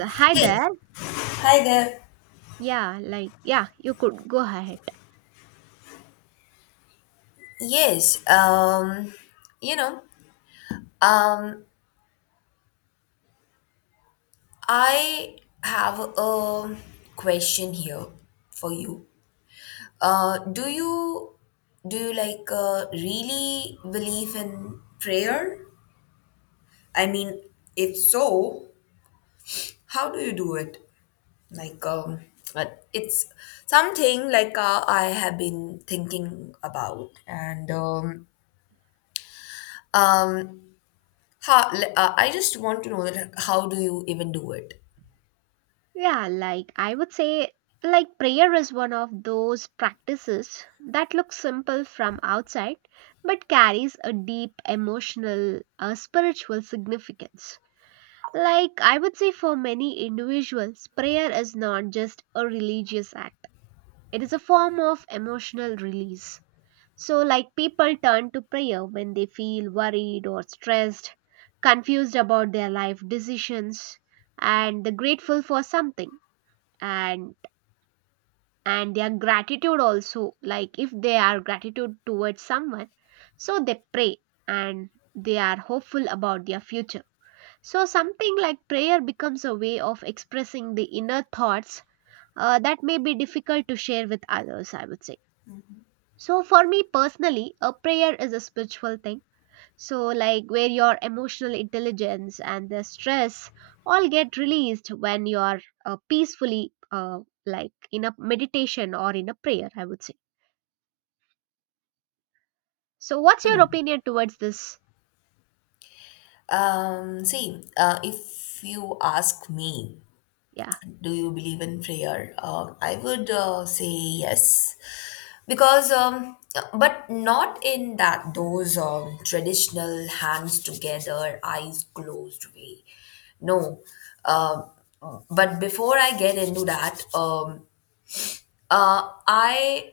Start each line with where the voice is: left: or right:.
right: Hi
left: Hey,
right: there.
left: hi there.
right: Yeah, like, yeah, you could go ahead.
left: Yes, um, you know, um, I have a question here for you. Do you do you really believe in prayer? I mean, if so, how do you do it? Like, um, but it's something like I have been thinking about, and um, I just want to know that how do you even do it?
right: Yeah, like, I would say, like, prayer is one of those practices that looks simple from outside but carries a deep emotional, spiritual significance. Like, I would say, for many individuals, prayer is not just a religious act, it is a form of emotional release. So, like, people turn to prayer when they feel worried or stressed, confused about their life decisions, and they're grateful for something. And and their gratitude also, like if they are gratitude towards someone, so they pray and they are hopeful about their future. So something like prayer becomes a way of expressing the inner thoughts that may be difficult to share with others, I would say. So for me personally, a prayer is a spiritual thing. So, like, where your emotional intelligence and the stress all get released when you're peacefully, like in a meditation or in a prayer, I would say. So, what's your opinion towards this?
left: See, if you ask me,
right: Yeah,
left: do you believe in prayer? I would say yes, because but not in that those traditional hands together, eyes closed way. No, um, but before I get into that, I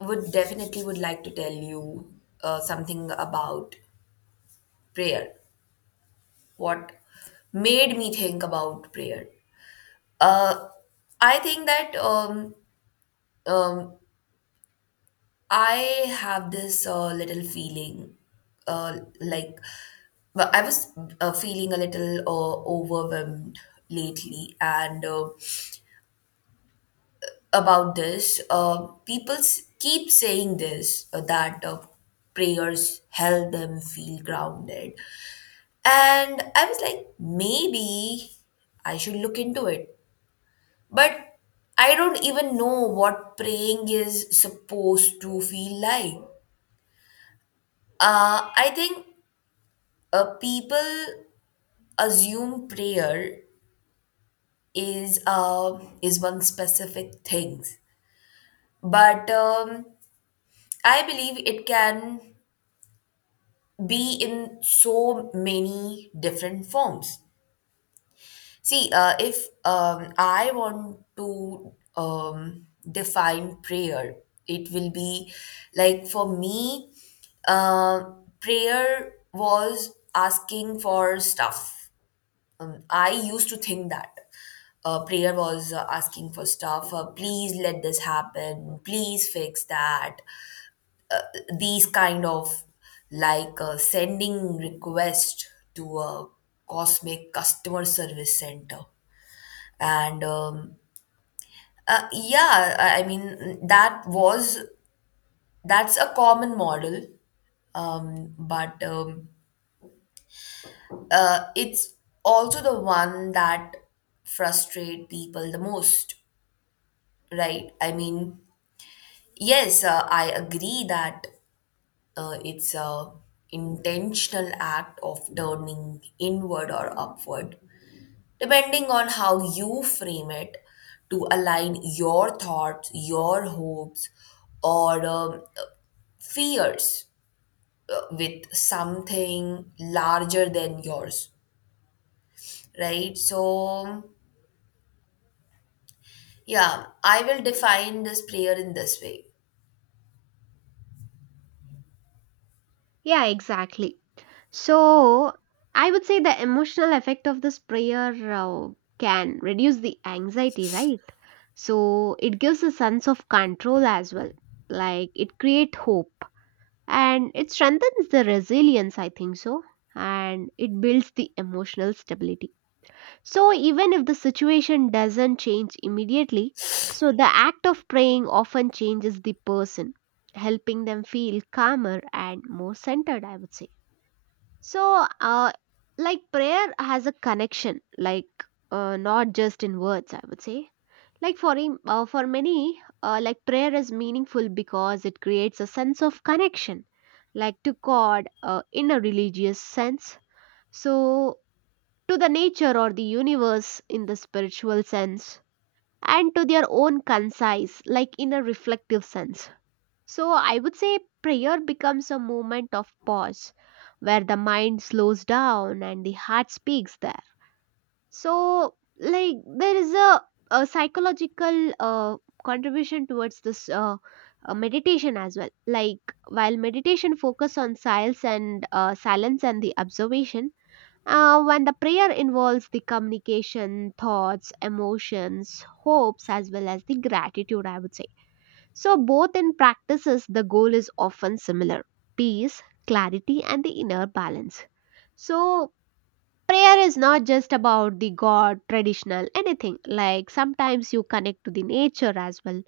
left: would definitely would like to tell you something about prayer, what made me think about prayer. Uh I think that um I have this little feeling, like but I was feeling a little overwhelmed lately, and about this. People keep saying this, that prayers help them feel grounded, and I was like, maybe I should look into it. But I don't even know what praying is supposed to feel like. I think people assume prayer is one specific thing, but I believe it can be in so many different forms. See, if I want to define prayer, it will be like, for me, uh, prayer was asking for stuff. I used to think that. Prayer was asking for stuff. Please let this happen. Please fix that. Uh, these kind of, like, sending request to a cosmic customer service center. And Yeah, I mean, that was, that's a common model. But it's also the one that frustrate people the most, right? I mean, yes, I agree that it's a intentional act of turning inward or upward, depending on how you frame it, to align your thoughts, your hopes, or fears with something larger than yours, right? So, yeah, I will define this prayer in this way.
right: yeah, exactly. So, I would say the emotional effect of this prayer can reduce the anxiety, right? So, it gives a sense of control as well. Like, it creates hope and it strengthens the resilience, I think so, and it builds the emotional stability. So even if the situation doesn't change immediately, so the act of praying often changes the person, helping them feel calmer and more centered, I would say. So uh, like prayer has a connection, like not just in words, I would say. Like for many, like prayer is meaningful because it creates a sense of connection, like to god, in a religious sense, so to the nature or the universe in the spiritual sense, and to their own concise, like in a reflective sense. So I would say prayer becomes a moment of pause where the mind slows down and the heart speaks there. So like there is a psychological contribution towards this, meditation as well. Like while meditation focus on silence and the observation, when the prayer involves the communication, thoughts, emotions, hopes, as well as the gratitude, I would say. So both in practices the goal is often similar: peace, clarity, and the inner balance. So prayer is not just about the god traditional anything, like sometimes you connect to the nature as well,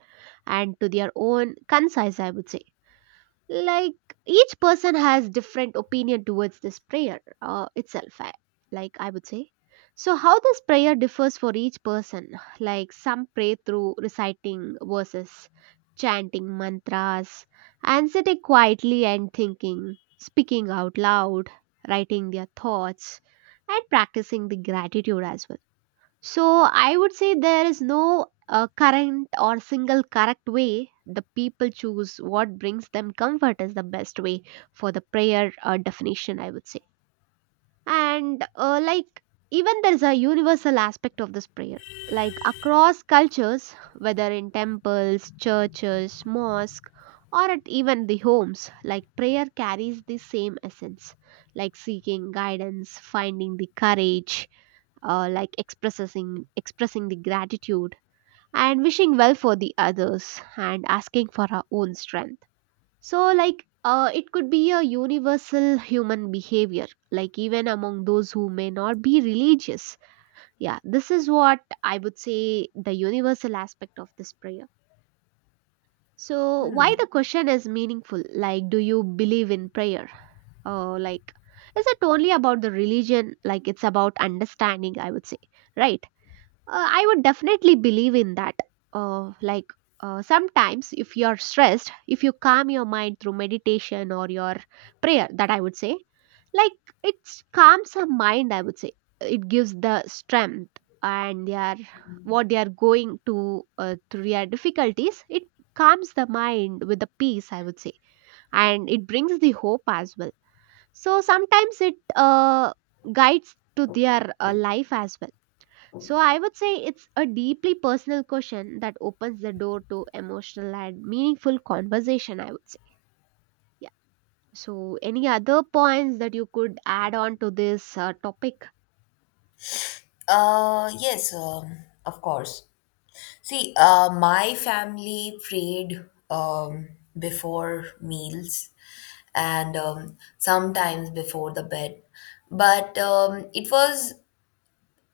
right: and to their own concise, I would say. Like, each person has different opinion towards this prayer itself. Like, I would say, so how this prayer differs for each person. Like some pray through reciting verses, chanting mantras, and sitting quietly and thinking, speaking out loud, writing their thoughts, and practicing the gratitude as well. So I would say there is no current or single correct way. The people choose what brings them comfort is the best way for the prayer definition, I would say. And like, even there is a universal aspect of this prayer. Like across cultures, whether in temples, churches, mosque, or at even the homes, like prayer carries the same essence, like seeking guidance, finding the courage, like expressing the gratitude, and wishing well for the others, and asking for our own strength. So like it could be a universal human behavior, like even among those who may not be religious. Yeah, this is what I would say, the universal aspect of this prayer. So why the question is meaningful, like, do you believe in prayer, or like, is it only about the religion? Like, it's about understanding, I would say. Right, I would definitely believe in that. Like, sometimes, if you're stressed, if you calm your mind through meditation or your prayer, that I would say, like, it calms the mind. I would say it gives the strength, and they are what they are going to through their difficulties. It calms the mind with the peace, I would say, and it brings the hope as well. So sometimes it guides to their life as well. So I would say it's a deeply personal question that opens the door to emotional and meaningful conversation, I would say. Yeah. So any other points that you could add on to this topic?
left: Yes, of course. See, my family prayed um, before meals and sometimes before the bed, but it was,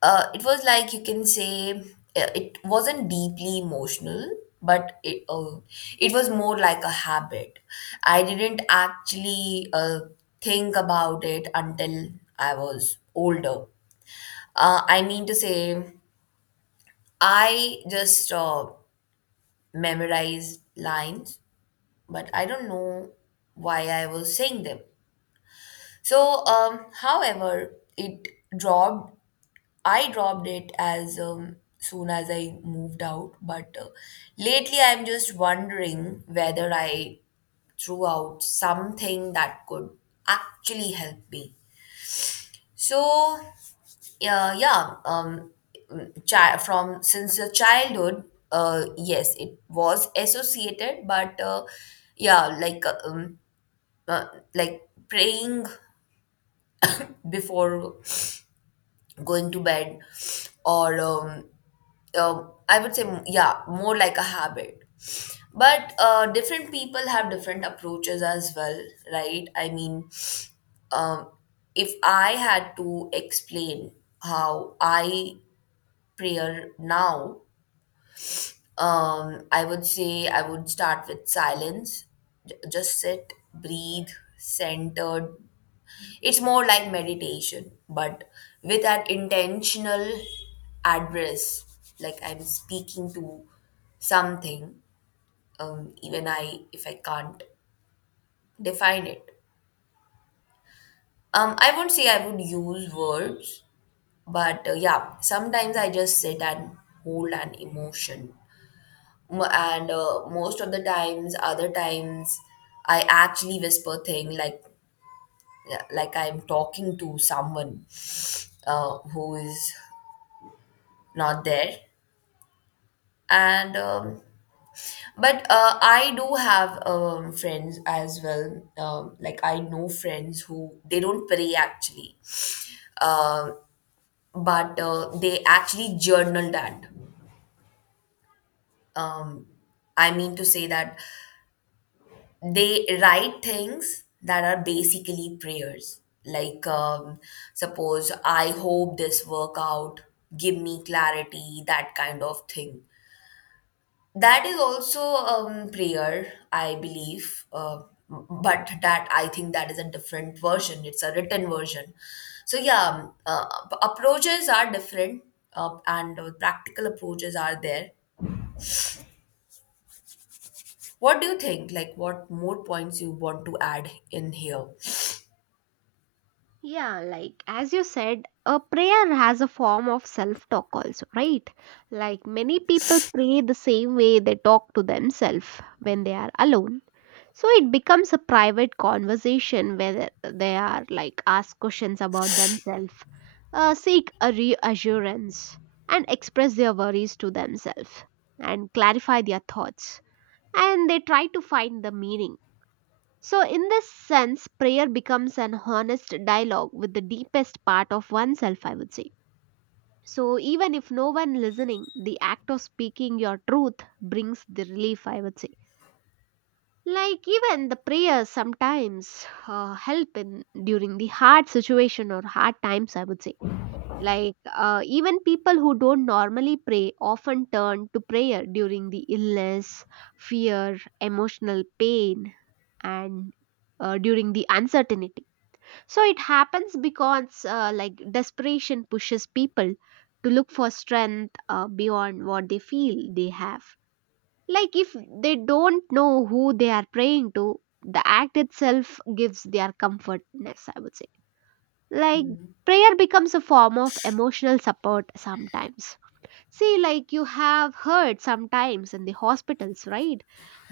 left: it was like, you can say, it wasn't deeply emotional, but it was more like a habit. I didn't actually think about it until I was older. I mean to say, I just memorized lines, but I don't know why I was saying them. However, it dropped I dropped it as soon as I moved out, but lately I'm just wondering whether I threw out something that could actually help me. So, yeah, from since your childhood, yes, it was associated, but yeah, like uh, um, uh, like praying before going to bed or, I would say, yeah, more like a habit. But different people have different approaches as well, right? I mean, um, if I had to explain how I pray now, I would say I would start with silence. Just sit, breathe, centered. It's more like meditation, but with an intentional address, like I'm speaking to something, even I if I can't define it. I won't say I would use words, but yeah, sometimes I just sit and hold an emotion. M- and Most of the times, other times, I actually whisper thing, like I'm talking to someone who is not there. And but I do have friends as well. Like, I know friends who they don't pray actually. Um, but They actually journal that. Um, I mean to say that they write things that are basically prayers. Suppose, I hope this work out, give me clarity, that kind of thing. That is also prayer, I believe. But that I think that is a different version. It's a written version. So yeah, approaches are different, and practical approaches are there. What do you think? Like, what more points you want to add in here?
right: Yeah, like as you said, a prayer has a form of self talk also, right? Like many people pray the same way they talk to themselves when they are alone. So it becomes a private conversation where they are like ask questions about themselves, seek a reassurance, and express their worries to themselves and clarify their thoughts. And they try to find the meaning. So, in this sense, prayer becomes an honest dialogue with the deepest part of oneself, I would say. So, even if no one listening, the act of speaking your truth brings the relief, I would say. Like, even the prayers sometimes help in during the hard situation or hard times, I would say. Like, even people who don't normally pray often turn to prayer during the illness, fear, emotional pain, and during the uncertainty. So it happens because like desperation pushes people to look for strength beyond what they feel they have. Like if they don't know who they are praying to, the act itself gives their comfortness, I would say. Like
left: Hmm.
right: prayer becomes a form of emotional support sometimes. See, like you have heard sometimes in the hospitals, right?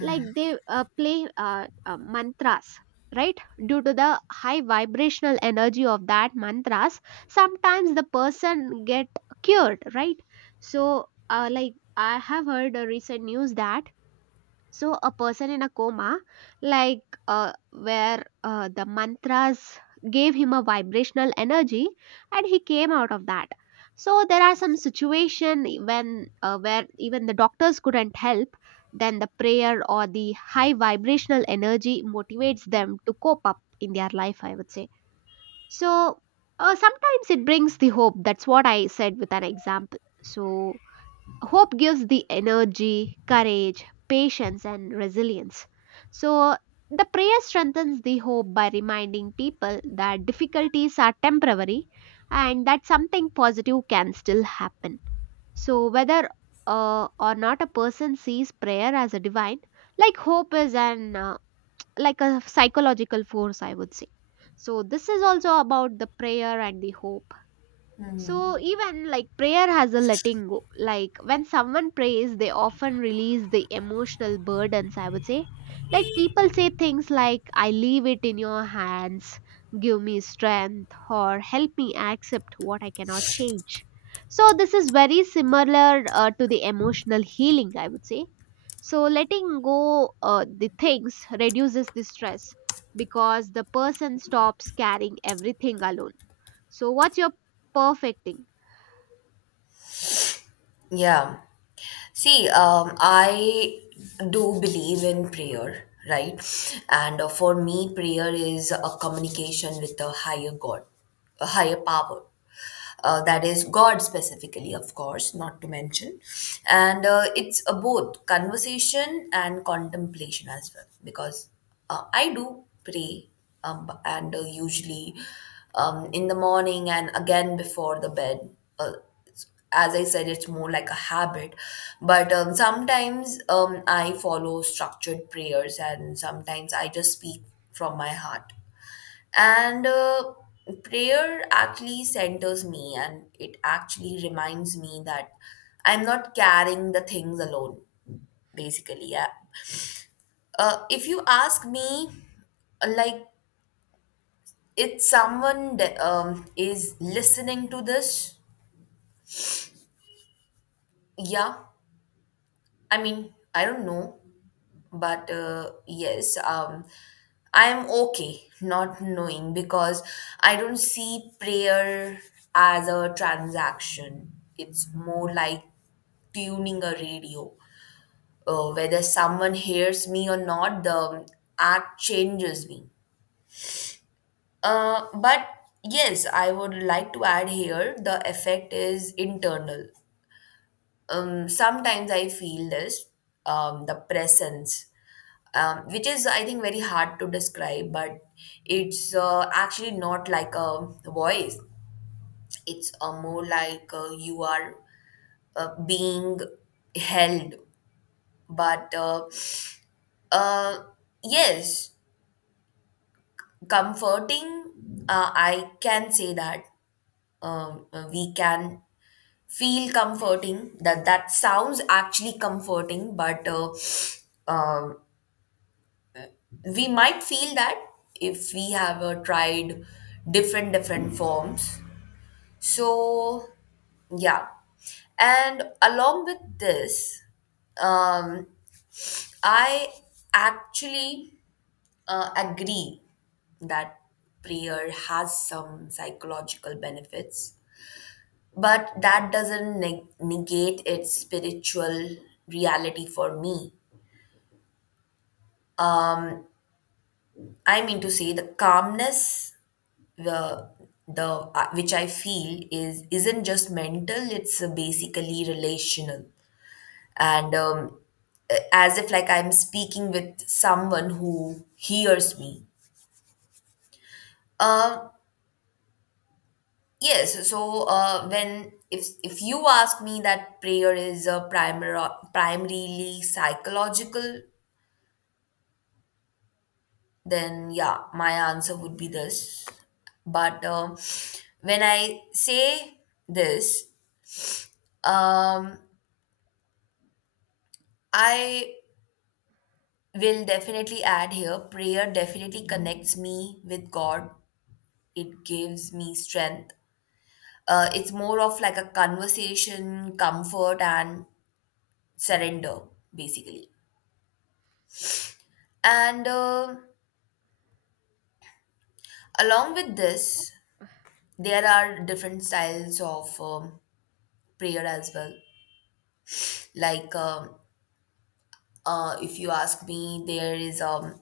right: Like they play mantras, right? Due to the high vibrational energy of that mantras, sometimes the person get cured, right? So, like I have heard a recent news that, so a person in a coma, like where the mantras gave him a vibrational energy and he came out of that. So there are some situation when where even the doctors couldn't help, then the prayer or the high vibrational energy motivates them to cope up in their life, I would say. So sometimes it brings the hope, that's what I said with an example. So hope gives the energy, courage, patience, and resilience. So, the prayer strengthens the hope by reminding people that difficulties are temporary and that something positive can still happen. So, whether or not a person sees prayer as a divine, like hope is an like a psychological force, I would say. So, this is also about the prayer and the hope. So even like prayer has a letting go. Like when someone prays, they often release the emotional burdens, I would say. Like people say things like, I leave it in your hands, give me strength, or help me accept what I cannot change. So this is very similar to the emotional healing, I would say. So letting go the things reduces the stress because the person stops carrying everything alone. So, what's your perfecting?
left: Yeah. See, I do believe in prayer, right? And for me, prayer is a communication with a higher God, a higher power. That is God specifically, of course, not to mention. And it's a both conversation and contemplation as well, because I do pray, and usually in the morning and again before the bed. Uh, as I said, it's more like a habit. But sometimes I follow structured prayers and sometimes I just speak from my heart. And prayer actually centers me, and it actually reminds me that I'm not carrying the things alone, basically. Yeah. If you ask me, uh, like, if someone that, is listening to this, yeah, I mean, I don't know, but yes, I'm okay not knowing, because I don't see prayer as a transaction. It's more like tuning a radio. Whether someone hears me or not, the act changes me. But yes, I would like to add here, the effect is internal. Sometimes I feel this the presence, which is, I think, very hard to describe, but it's actually not like a voice. It's more like you are being held, but uh, yes, comforting. I can say that we can feel comforting. That that sounds actually comforting, but. Um, we might feel that if we have tried different forms. So yeah. And along with this um, I actually agree that prayer has some psychological benefits, but that doesn't negate its spiritual reality for me. um, I mean to say the calmness, the the, which I feel, is isn't just mental; it's basically relational, and, as if like I'm speaking with someone who hears me. Um, yes. So when if you ask me that prayer is a primary primarily psychological, then yeah, my answer would be this. But when I say this, um, I will definitely add here, prayer definitely connects me with God. It gives me strength. It's more of like a conversation, comfort, and surrender, basically. And along with this, there are different styles of prayer as well. like um, if you ask me, there is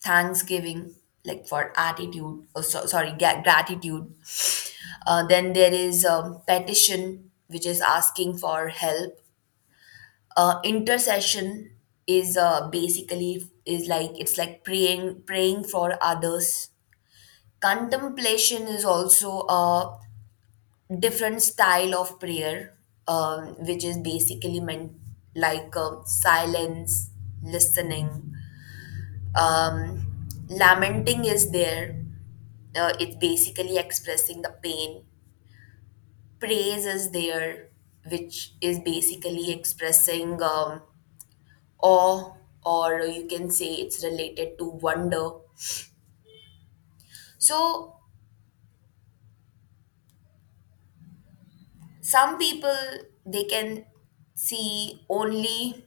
left: thanksgiving, like for attitude or so, sorry, gratitude. Then there is petition, which is asking for help. Intercession is basically is like it's like praying for others. Contemplation is also a different style of prayer, which is basically meant like silence, listening. Um, Lamenting is there. It's basically expressing the pain. Praise is there, which is basically expressing awe, or you can say it's related to wonder. So, some people, they can see only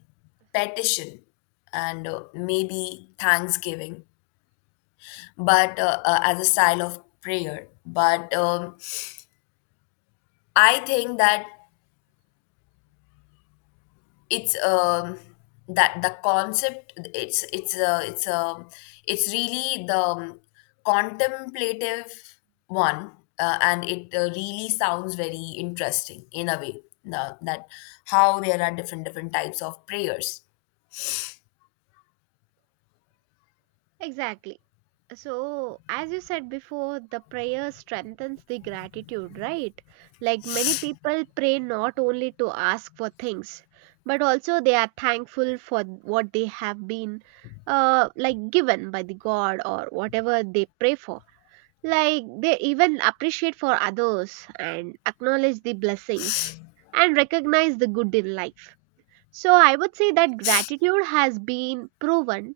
left: petition and maybe thanksgiving, but as a style of prayer. But I think that it's that the concept, it's really the contemplative one. And it really sounds very interesting in a way now that how there are different types of prayers.
right: Exactly. So, as you said before, the prayer strengthens the gratitude, right? Like many people pray not only to ask for things, but also they are thankful for what they have been like given by the god or whatever they pray for. Like they even appreciate for others and acknowledge the blessings and recognize the good in life. So I would say that gratitude has been proven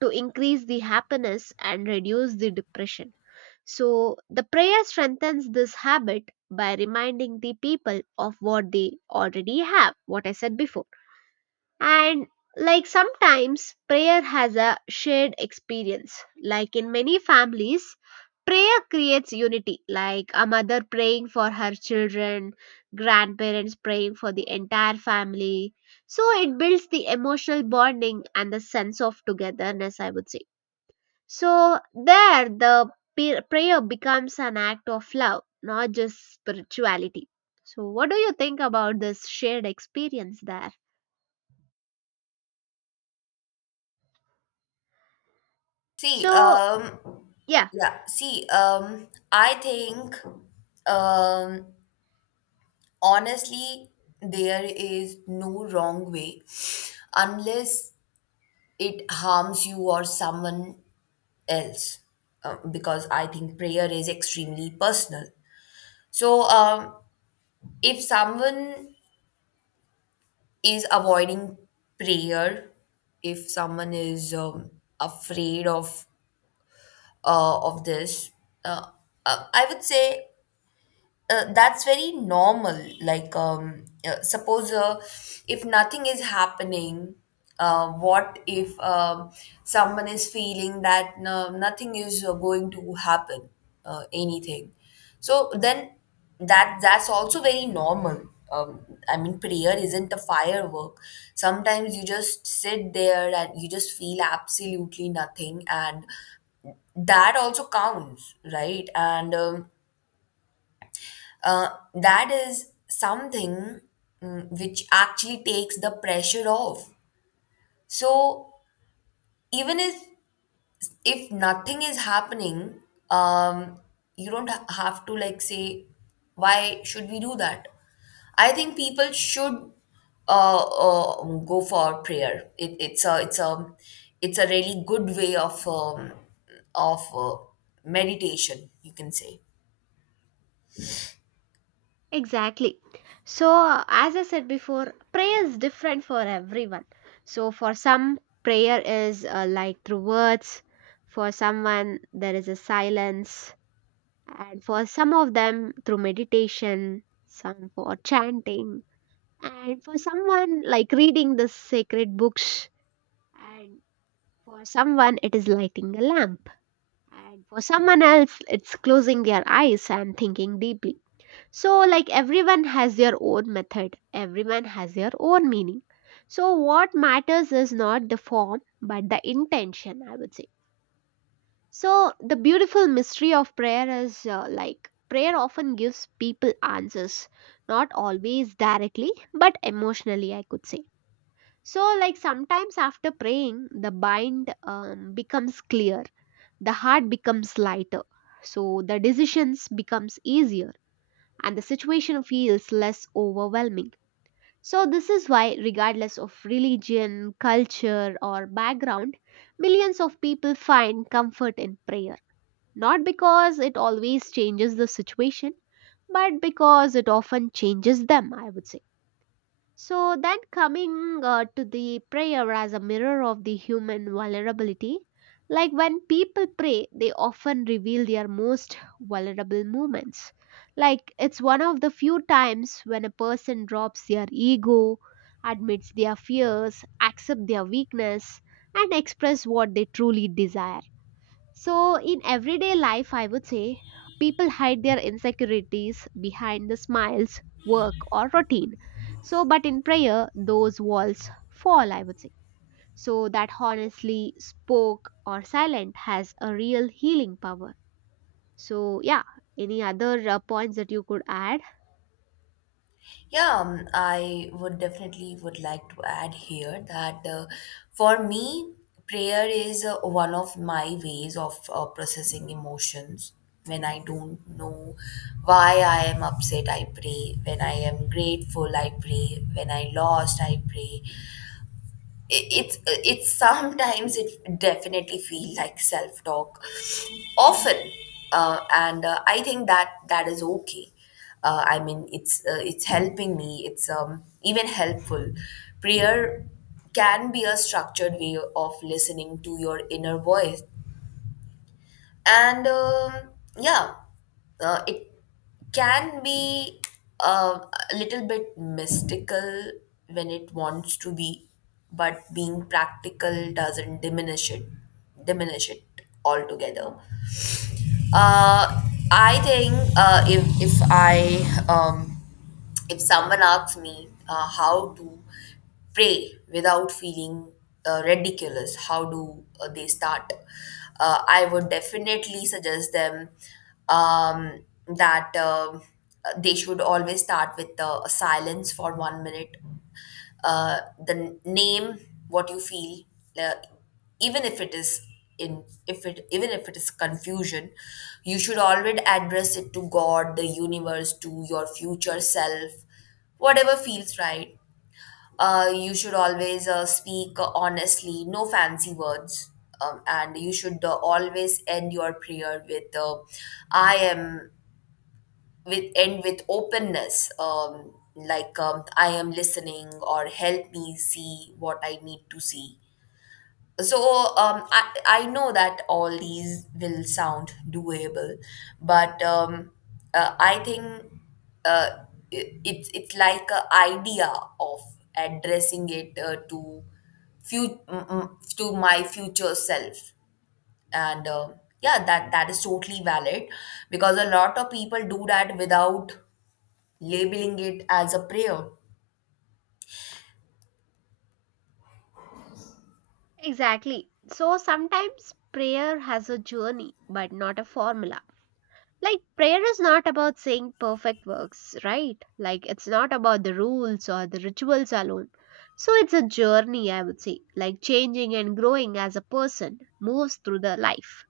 right: to increase the happiness and reduce the depression. So, the prayer strengthens this habit by reminding the people of what they already have, what I said before. And like sometimes prayer has a shared experience. Like in many families, prayer creates unity, like a mother praying for her children, grandparents praying for the entire family. So, it builds the emotional bonding and the sense of togetherness, I would say. So there the prayer becomes an act of love, not just spirituality. So what do you think about this shared experience there?
left: See
right: So yeah,
left: yeah see I think um Honestly, there is no wrong way unless it harms you or someone else, because I think prayer is extremely personal. So, if someone is avoiding prayer, if someone is afraid of this, uh, I would say, that's very normal. Suppose if nothing is happening, what if someone is feeling that no, nothing is going to happen, anything? So then that that's also very normal. Um, I mean, prayer isn't a firework. Sometimes you just sit there and you just feel absolutely nothing, and that also counts, right? And uh, that is something, mm, which actually takes the pressure off. So even if nothing is happening, um, you don't have to like say, why should we do that? I think people should uh, uh, go for prayer. It, it's a it's a it's a really good way of of uh, meditation, you can say.
right: exactly. So as I said before, prayer is different for everyone. So for some, prayer is like through words, for someone there is a silence, and for some of them through meditation, some for chanting, and for someone like reading the sacred books, and for someone it is lighting a lamp, and for someone else it's closing their eyes and thinking deeply. So like everyone has their own method, everyone has their own meaning. So what matters is not the form but the intention, I would say. So the beautiful mystery of prayer is, like prayer often gives people answers, not always directly but emotionally, I could say. So, like sometimes after praying, the mind becomes clear, the heart becomes lighter, so the decisions becomes easier, and the situation feels less overwhelming. So, this is why, regardless of religion, culture, or background, millions of people find comfort in prayer. Not because it always changes the situation, but because it often changes them, I would say. So then coming to the prayer as a mirror of the human vulnerability, like when people pray, they often reveal their most vulnerable moments. Like it's one of the few times when a person drops their ego, admits their fears, accept their weakness, and express what they truly desire. So, in everyday life, I would say, people hide their insecurities behind the smiles, work, or routine. So, but in prayer, those walls fall, I would say. So, that honestly spoke or silent has a real healing power. So, yeah, any other points that you could add?
left: Yeah, I would definitely would like to add here that for me, prayer is one of my ways of processing emotions. When I don't know why I am upset, I pray. When I am grateful, I pray. When I lost, I pray. It- it's Sometimes it definitely feel like self talk often, and I think that that is okay. I mean, it's helping me, it's even helpful. Prayer can be a structured way of listening to your inner voice, and yeah, it can be uh, a little bit mystical when it wants to be, but being practical doesn't diminish it altogether. uh, I think if I if someone asks me how to pray without feeling ridiculous, how do they start? I would definitely suggest them that they should always start with a silence for 1 minute. uh, the name what you feel, uh, even if it is in if it even if it is confusion, you should always address it to God, the universe, to your future self, whatever feels right. You should always speak honestly, no fancy words. And you should always end your prayer with, I am with end with openness, like, I am listening, or help me see what I need to see. So, I know that all these will sound doable, but I think uh, it, it's like a idea of addressing it to few mm, mm, to my future self, and yeah, that that is totally valid, because a lot of people do that without labeling it as a prayer.
right: Exactly. So, sometimes prayer has a journey, but not a formula. Like, prayer is not about saying perfect works, right? Like, it's not about the rules or the rituals alone. So, it's a journey, I would say, like changing and growing as a person moves through the life.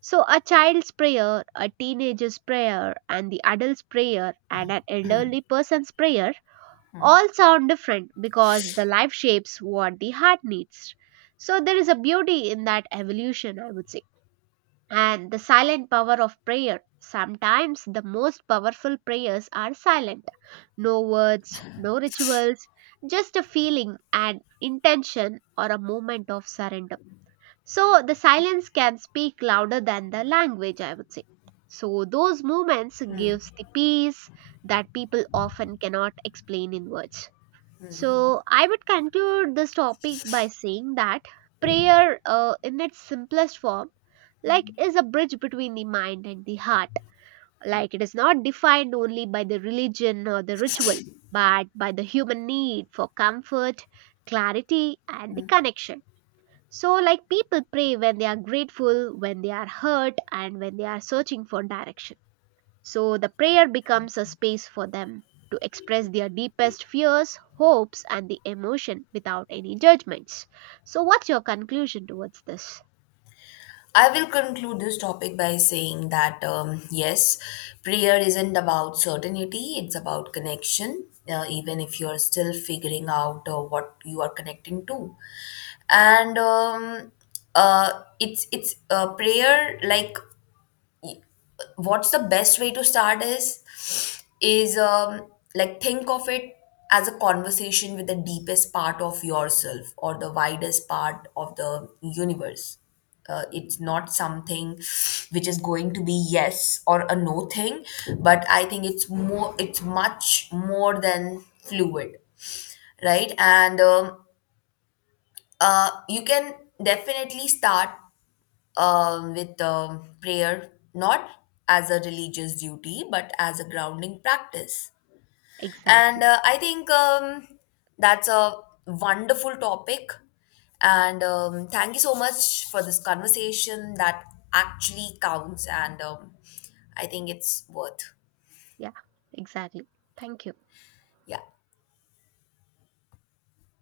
right: So, a child's prayer, a teenager's prayer, and the adult's prayer, and an elderly person's prayer all sound different because the life shapes what the heart needs. So, there is a beauty in that evolution, I would say. And the silent power of prayer. Sometimes the most powerful prayers are silent. No words, no rituals, just a feeling, an intention, or a moment of surrender. So the silence can speak louder than the language, I would say. So those moments gives the peace that people often cannot explain in words. So, I would conclude this topic by saying that prayer, in its simplest form, like is a bridge between the mind and the heart. Like it is not defined only by the religion or the ritual, but by the human need for comfort, clarity, and the connection. So, like people pray when they are grateful, when they are hurt, and when they are searching for direction. So the prayer becomes a space for them to express their deepest fears, hopes, and the emotion without any judgments. So, what's your conclusion towards this?
left: I will conclude this topic by saying that yes, prayer isn't about certainty, it's about connection, even if you're still figuring out what you are connecting to. And it's prayer, like, what's the best way to start is is um, like, think of it as a conversation with the deepest part of yourself or the widest part of the universe. It's not something which is going to be yes or a no thing, but I think it's more, it's much more than fluid, right? and You can definitely start with prayer, not as a religious duty, but as a grounding practice. and
right: Exactly.
left: uh, I think, that's a wonderful topic, and thank you so much for this conversation that actually counts, and I think it's worth.
right: Yeah, exactly. Thank you.
left: Yeah.